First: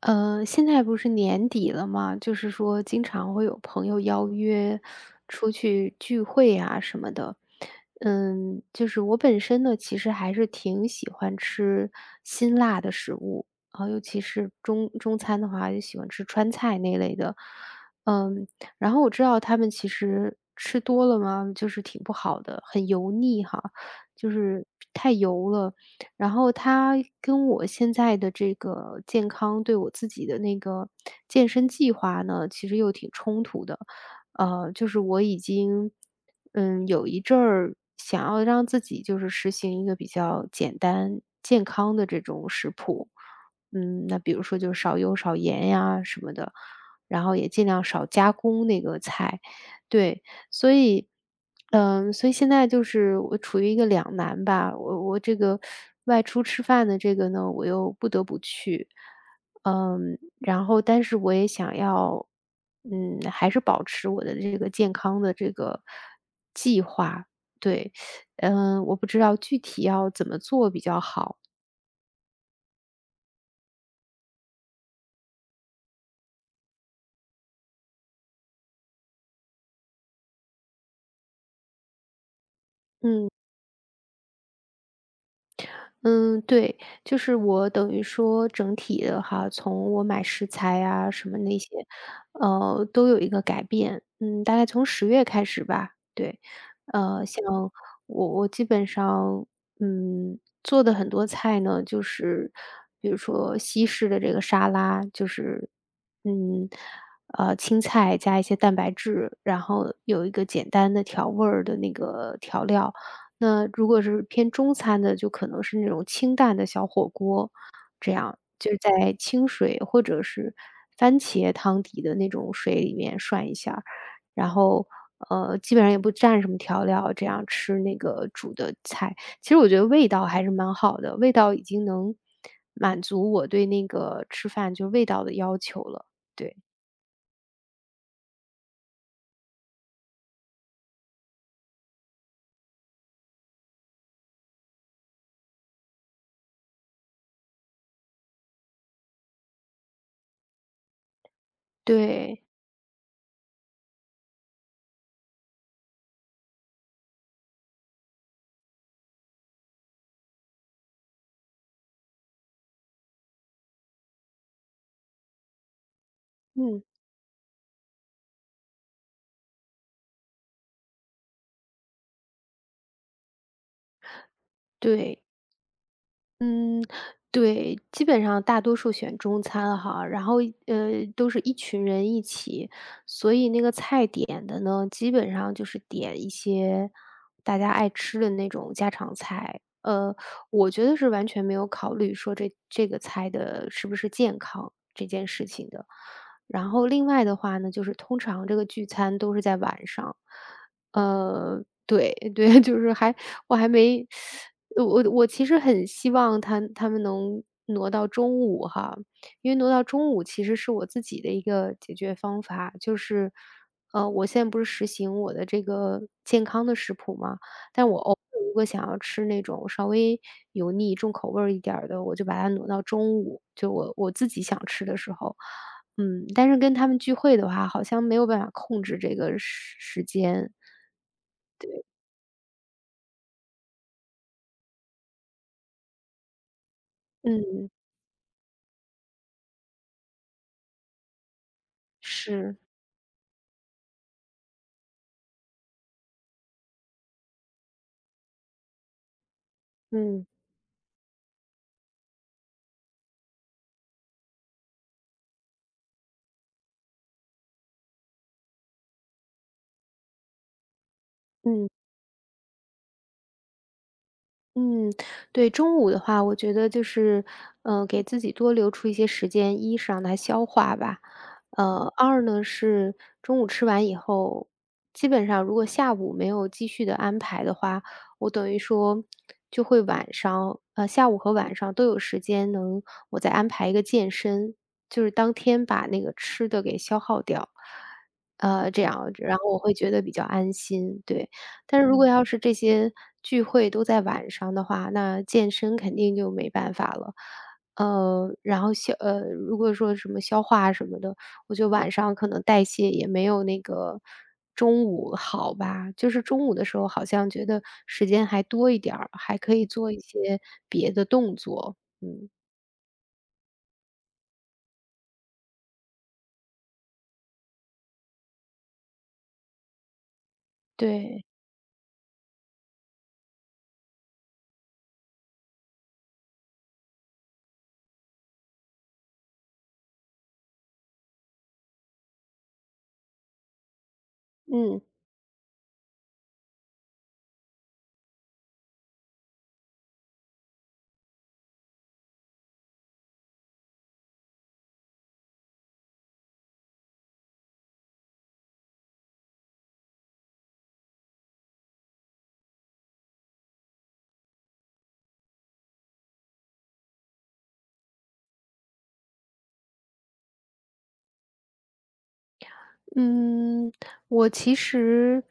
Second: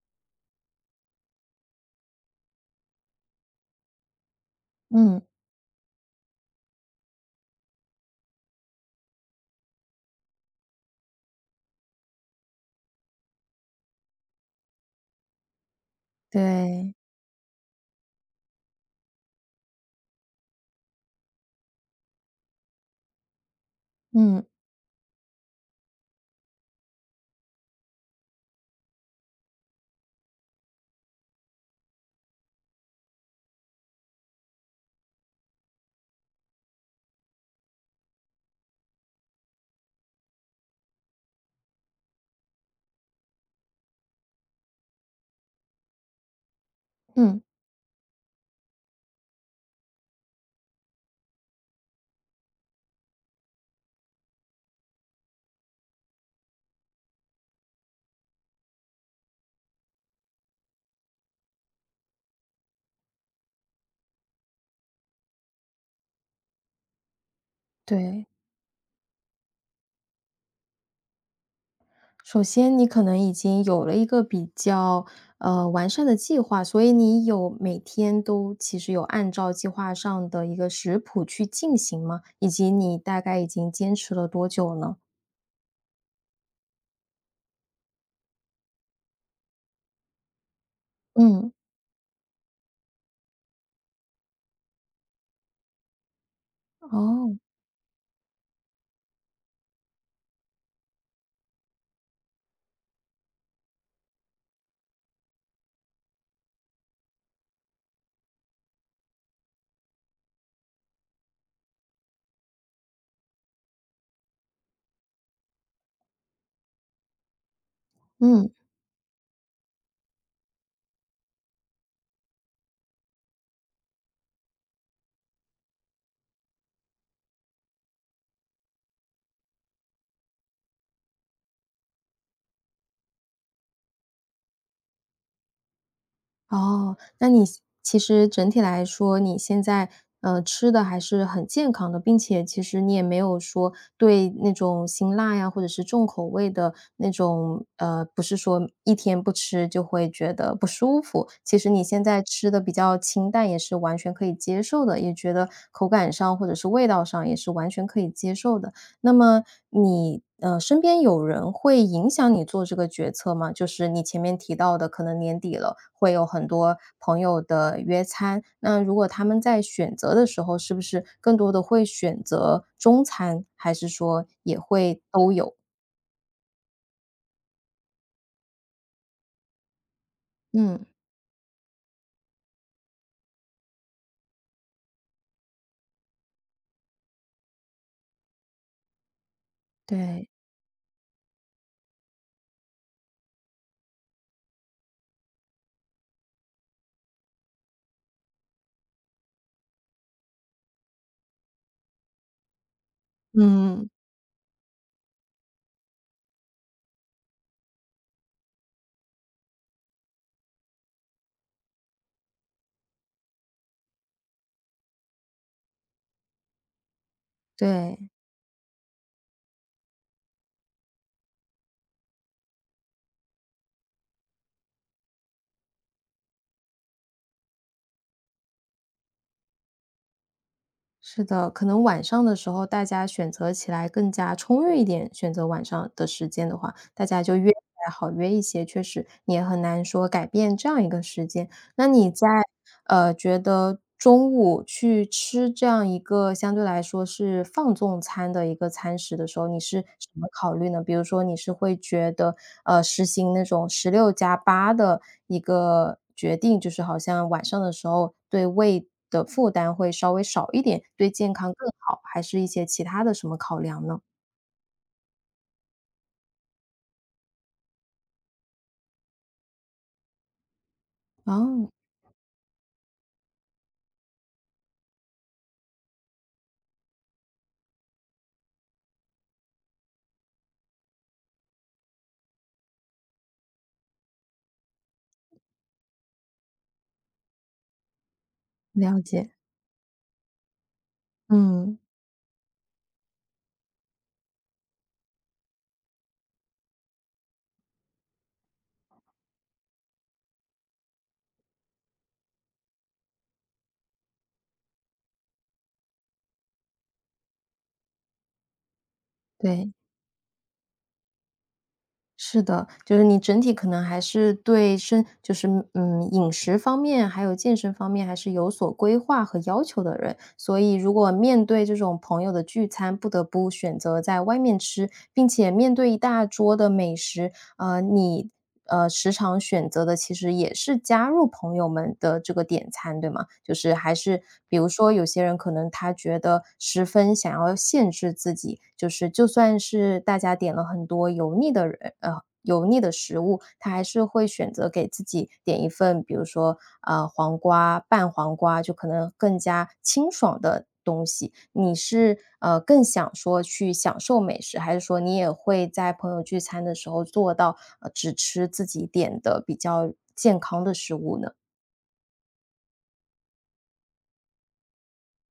现在不是年底了嘛，就是说经常会有朋友邀约嗯，出去聚会啊什么的。就是我本身呢，其实还是挺喜欢吃辛辣的食物啊，尤其是中餐的话，就喜欢吃川菜对，那类的。嗯，然后我知道他们其实吃多了嘛，就是挺不好的，很油腻哈，就嗯，是太油了。然后它跟我现在的这个健康对我自己的那个健身计划呢，其实又挺冲突的。就是我已经，有一阵儿想要让自己就是实行一个比较简单健康的这种食谱，那比如说就是少油少盐呀什么的，然后嗯，也尽量少加工那个菜，对。所以，所以现在就是我处于一个两难吧。我这个外出吃饭的这个呢，我又不得不去，然后但是我也想要，还是保持我的这个健康的这个计划。对，对。我不知道具体要怎么做比较好。首先你可能已经有了一个比较，完善的计划，所以你有每天都其实有按照计划上的一个食谱去进行吗？以及你大嗯。概已经坚持了多久呢？嗯，对，就是我等于说整体的哈，从我买食材啊什么嗯，那些，都有一个改变。嗯，大概从10月开始吧。对，哦，像我基本上做的很多菜呢，就是比如说西式的这个沙拉，就是嗯青菜加一些蛋白质，然后有一个简单的调味儿的那个调料。那如果是偏中餐的，就可能是那种清淡的小火锅，这样，嗯。就是在清水或者是番茄汤底的那种水里面涮一下儿然后，基本上也不蘸什么调料，这样吃那个煮的菜。其实我觉得味道还是蛮好的，味道已经能满足我对那个吃饭就味道的要求了，对，哦，那你其实整体来说，你现在吃的还是很健康的，并且其实你也没有说对那种辛辣呀，或者是重口味的那种，不是说一天不吃就会觉得不舒服。其实你现在对，吃的比较清淡，也是完全可以接受的，也觉得口感上或者是味道上也是完全可以接受的。那么你身边有人会影响你做这个决策吗？就是你前面提到的，可能年底了，会有很多嗯，朋友的约餐，那如果他们在选择的时候，是不是更多的会选择中餐，还是说也会对。都有？嗯，对，基本上大多数选中餐哈，然后嗯，都是一群人一起，所以那个菜点的呢，基本上就是点一些大家爱吃的那种家常菜。对。我觉得是完全没有考虑说这个菜的是不是健康这件事情的。然后另外的话呢，就是通常这个聚餐都是在晚上，对 对，就是还我还嗯。没我其实很希望他们能挪到中午哈，因为挪到中午其实是我自己的一个解决方法，就是，我现在不是实行我的这个健康的食谱嘛，但我对。偶尔如果想要吃那种稍微油腻、重口味儿一点儿的，我就把它挪到中午，就我自己想吃的时候，但是跟他们聚会的话，好像没有办法控制这个时间，是的，可能晚上的时候大家选择起来更加充裕一点，选择晚上的时间的话，大家就约起嗯，来好约一些，确实你也很难说改变这样一个时间。那你在是，觉得中午去吃这样一个相对来说是放纵餐的一个餐食的时候，你是什嗯么考虑呢？比如说你是会觉得，实行那种十六加八的一个决定，就是好像晚上的时候对胃的负担会稍微少一点，对健康更嗯。好，还是一些其他的什么考量呢？嗯，对，中午的话，我觉得就是，给自己多留出一些时间，一是让它消化吧，哦，二呢是中午吃完以后，基本上如果下午没有继续的安排的话，我等于说就会晚上，下午和晚上都有时间能，我再安排一个健身，就是当天把那个吃的给消耗掉，这了样，解，然后我会觉得比较安心，对。嗯，但是如果要是这些聚会都在晚上的话，那健身肯定就没办法了。然后如果说什么消化什么的，我觉得晚上可能代谢也没有那个中午好吧。就是中午的时候好像觉得时间还多一点儿，还可以对。做一些别的动作。嗯，是的，就是你整体可能还是对身,嗯，饮食方面，还有健身方面还是有所规划和要求的人。所以如果对，面对这种朋友的聚餐，不得不选择在外面吃，并且面对一大桌的美食，你时常选择的其实也是加入朋友们的这个点餐，对吗？就是还是比如嗯。说有些人可能他觉得十分想要限制自己，就是就算是大家点了很多油腻的油腻的食物，他还是会选择给自己点一份，比如说黄瓜、拌黄瓜，就可能更加清爽的东西，你是更想说去享受美食，还是说你也会在朋友聚餐的时候做到只吃自己点的比较健康的食物呢？嗯，我其实，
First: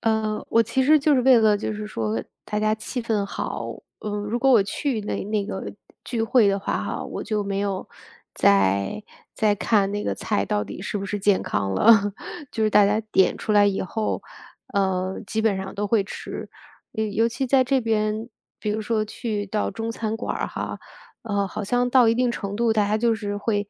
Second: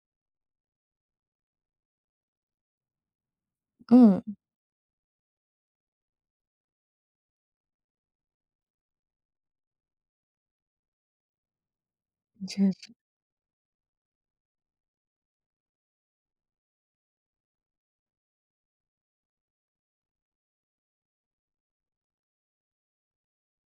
我其实就是为了就是说大家气氛好，嗯如果我去那个聚会的话哈，我就没有再再看那个菜到底是不是健康了，嗯 就确是大实。家点出来以后，基本上都会吃，尤其在这边，比如说去到中餐馆儿哈，好像到一定程度，大家就是会。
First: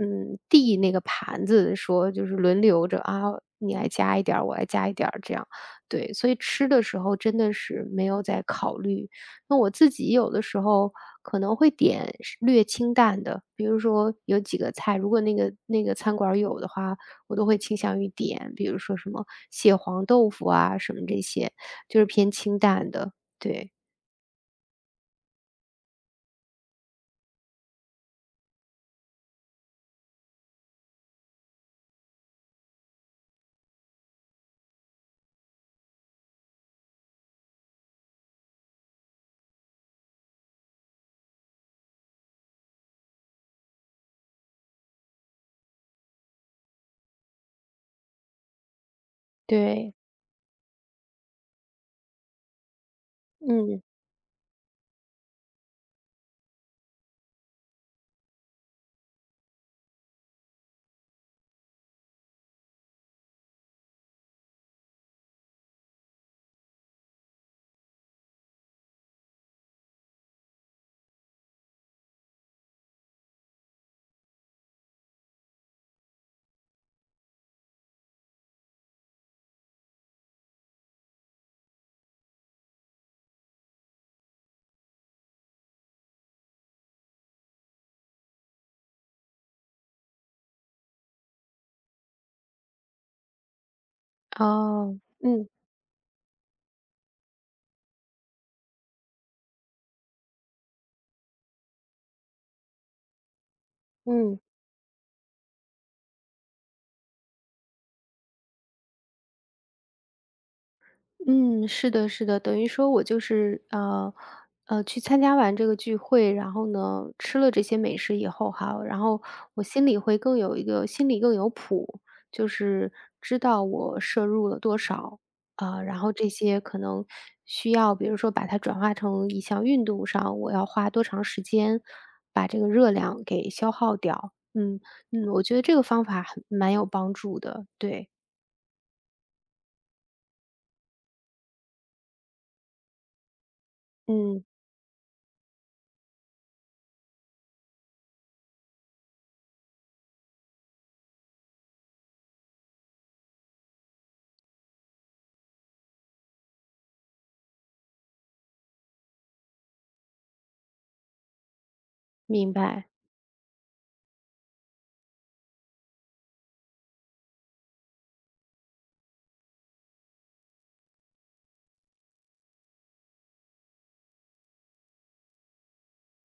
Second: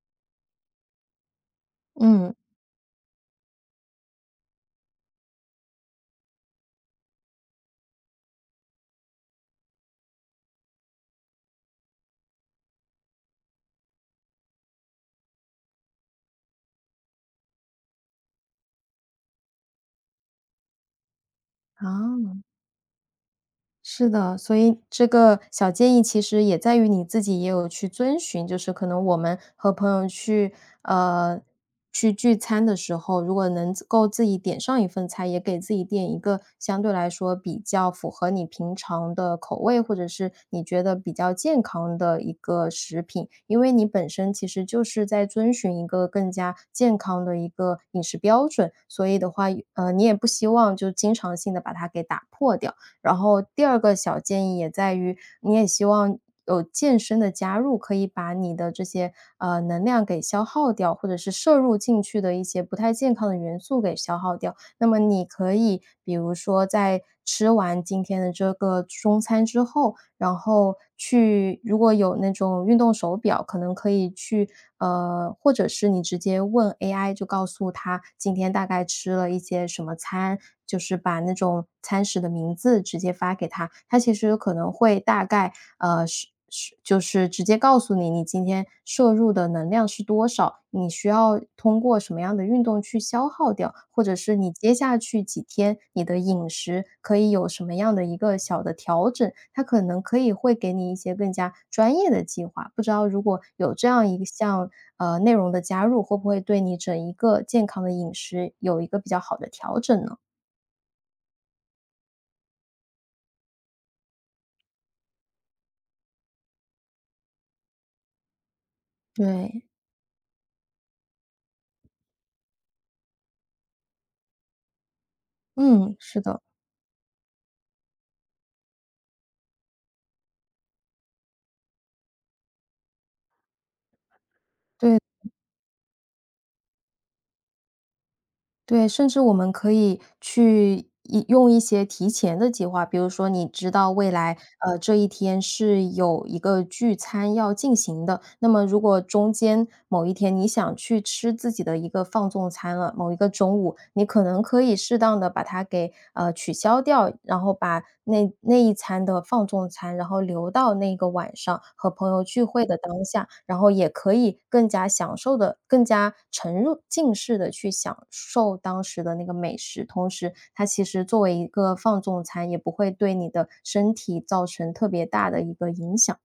递那个盘子说就嗯，是轮流着啊，你来加一点儿，我来加一点儿这样。对，所以吃的时候真的是没有在考虑。那我自己有的时候可能会点是略清淡的，比如说有几个菜，如果那个餐馆儿有的话，我都会倾向于点，比如说什么蟹黄豆腐啊，什么这些，就是偏啊。清淡的。对，是的，所以这个小建议其实也在于你自己也有去遵循，就是可能我们和朋友去呃去聚餐的时候，如果能自够自己点上一份菜，也给自己点一个相对来说比较符合你平常的口味，或者是你觉得比较健康的一个食品，因为你本身其实就是在遵循一个更加健康的一个饮食标准，所以的话，对，你也不希望就经常性的把它给打破掉。然后第二嗯，个小建议也在于，你也希望有健身的加入，可以把你的这些能量给消耗掉，或者是摄入进去的一些不太健康的元素给消耗掉。那么你可以比如说在吃完今天的这个中餐之后，然后去如果有那种运动手表，可能可以去或者是你直接问 AI，就告诉他今天大概吃了一些什么餐，就是把那种餐食的名字直接发给他，他其实可能会大概就是直接告诉你，你今天摄入的能量是多少，你需要通过什么样的运动去消耗掉，或者是你接下哦，去几嗯天你的饮食可以有什么样的一个小的调整，它可能可以会给你一些更加专业的计划。不知道如果有这样一嗯。项内容的加入，会不会对你整一个健康的饮食有一个比较好的调整呢？嗯，是的，是的，等于说我就是去参加完这个聚会，然后呢，吃了这些美食以后哈，然后我对，心里会更有一个心里更有谱，就是知道我摄入了多少啊，嗯，然后是这的，些可能需要，比如说把它转化成一项运动上，我要花多长时间把这个热量给消耗掉。嗯对我觉得这个方法很蛮有帮助的，对，对，甚至我们可以去用一些提前的计划，比如说你知道未来，嗯，这一天是有一个聚餐要进行的，那么如果中间某一天你想去吃自己的一个放纵餐了，某一个中午，你可能可以适当的把它给，取消掉，然后把那一餐的放纵餐，然后留到那个晚上和朋友聚明会的白。当下，然后也可以更加享受的、更加沉入浸式的去享受当时的那个美食。同时，它其实作为一个放纵餐，也不会对你的身体造成特别大的一个影响。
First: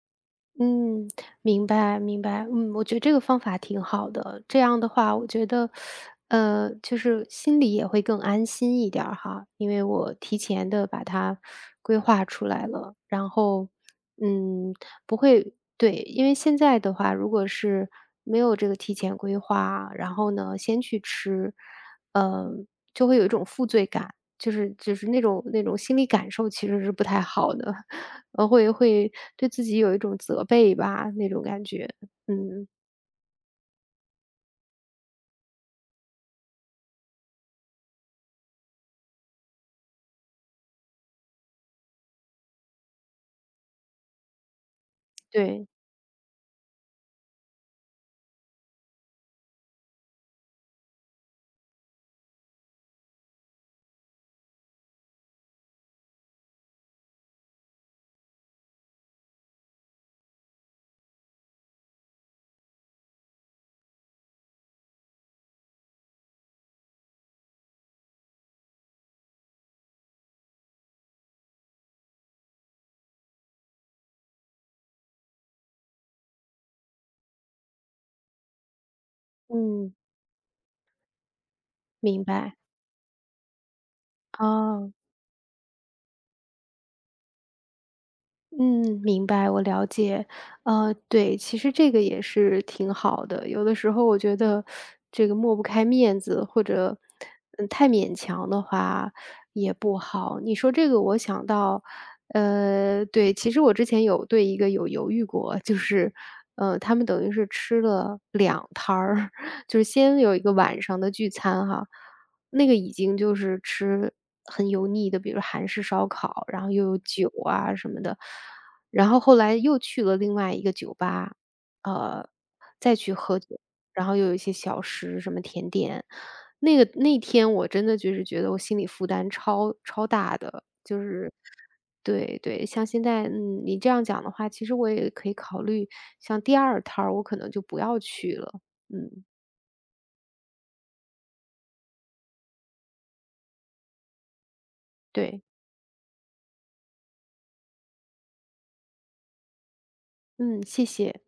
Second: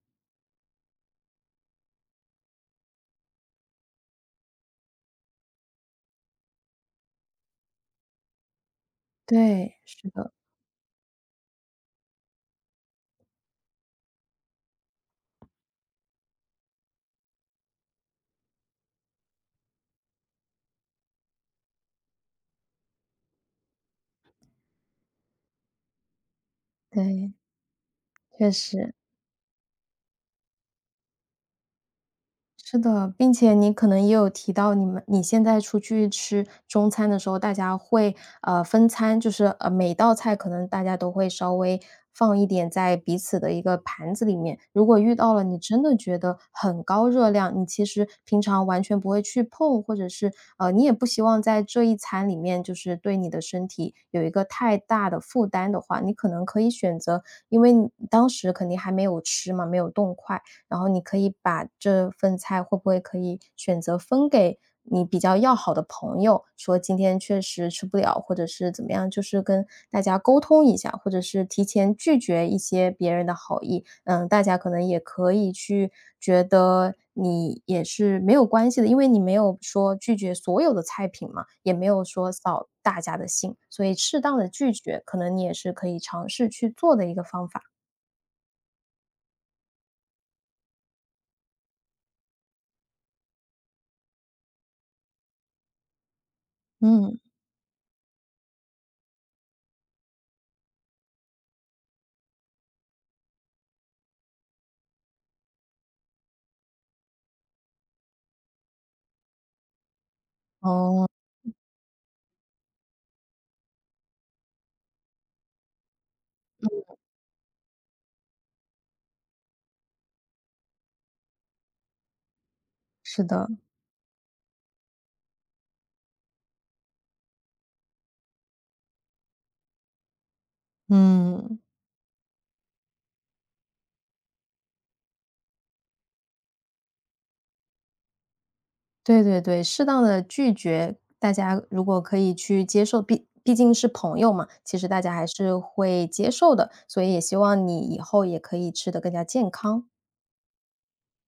嗯，明白明白。嗯，我觉得这个方法挺好的。这样的话，我觉得，就是心里也会更安心一点儿哈，因对，为是我的，提前的把它规划出来了。然后，嗯，不会对，因为现在的话，如果是没有这个提前规划，然后呢，先去吃，呃，就会有一种负罪感，就是那种心理感受其实是不太对，好的。确会实。会对自己有一种责备吧，那种感觉。嗯，是的，并且你可能也有提到，你现在出去吃中餐的时候，大家会分餐，就是每道菜可能大家都会稍微放一点在彼此的一个盘子里面。如果遇到了你对，真的觉得很高热量，你其实平常完全不会去碰，或者是你也不希望在这一餐里面就是对你的身体有一个太大的负担的话，你可能可以选择，因为你当时肯定还没有吃嘛，没有动筷。然后你可以把这份菜会不会可以选择分给你比较要好的朋友，说今天确实吃不了，或者是怎么样，就是跟大家沟通一下，或者是提前拒绝一些别人的好意。嗯，大家可能也可以去觉得你也是没有关系的，因为你没有嗯，说拒绝所有的菜品嘛，也没有明说白，扫大家的兴，所以适当的拒哦。绝，可能你也是可以尝试去做的一个方法。嗯，明白，我了解。对，其实这个也是挺好的。有的时候我觉得这个抹不开面子，或者嗯，太勉强的话也不好。你说这个，我想到，对，其实我之前有对一个有犹豫过，就是他们等于是吃了两摊儿，就是先有一个晚上哦，的聚餐哈，那个已经就是吃很油腻的，比如韩式烧烤，然后又有酒啊什么的。然后后来又去了另外一个酒吧，呃，再去是喝的，酒，然后又有一些小食，什么甜点。那个那天我真的就是觉得我心理负担超大的，就是嗯。对对，像现在，你这样讲的话，其实我也可以考虑，像第二摊儿我可能就不要去了。对嗯，对对，适当的拒绝，大家如果可以去接受，毕竟是朋友嘛，其实大家还对，是会接受的，所以也希望你以后也可以吃的更加健康。嗯，谢谢。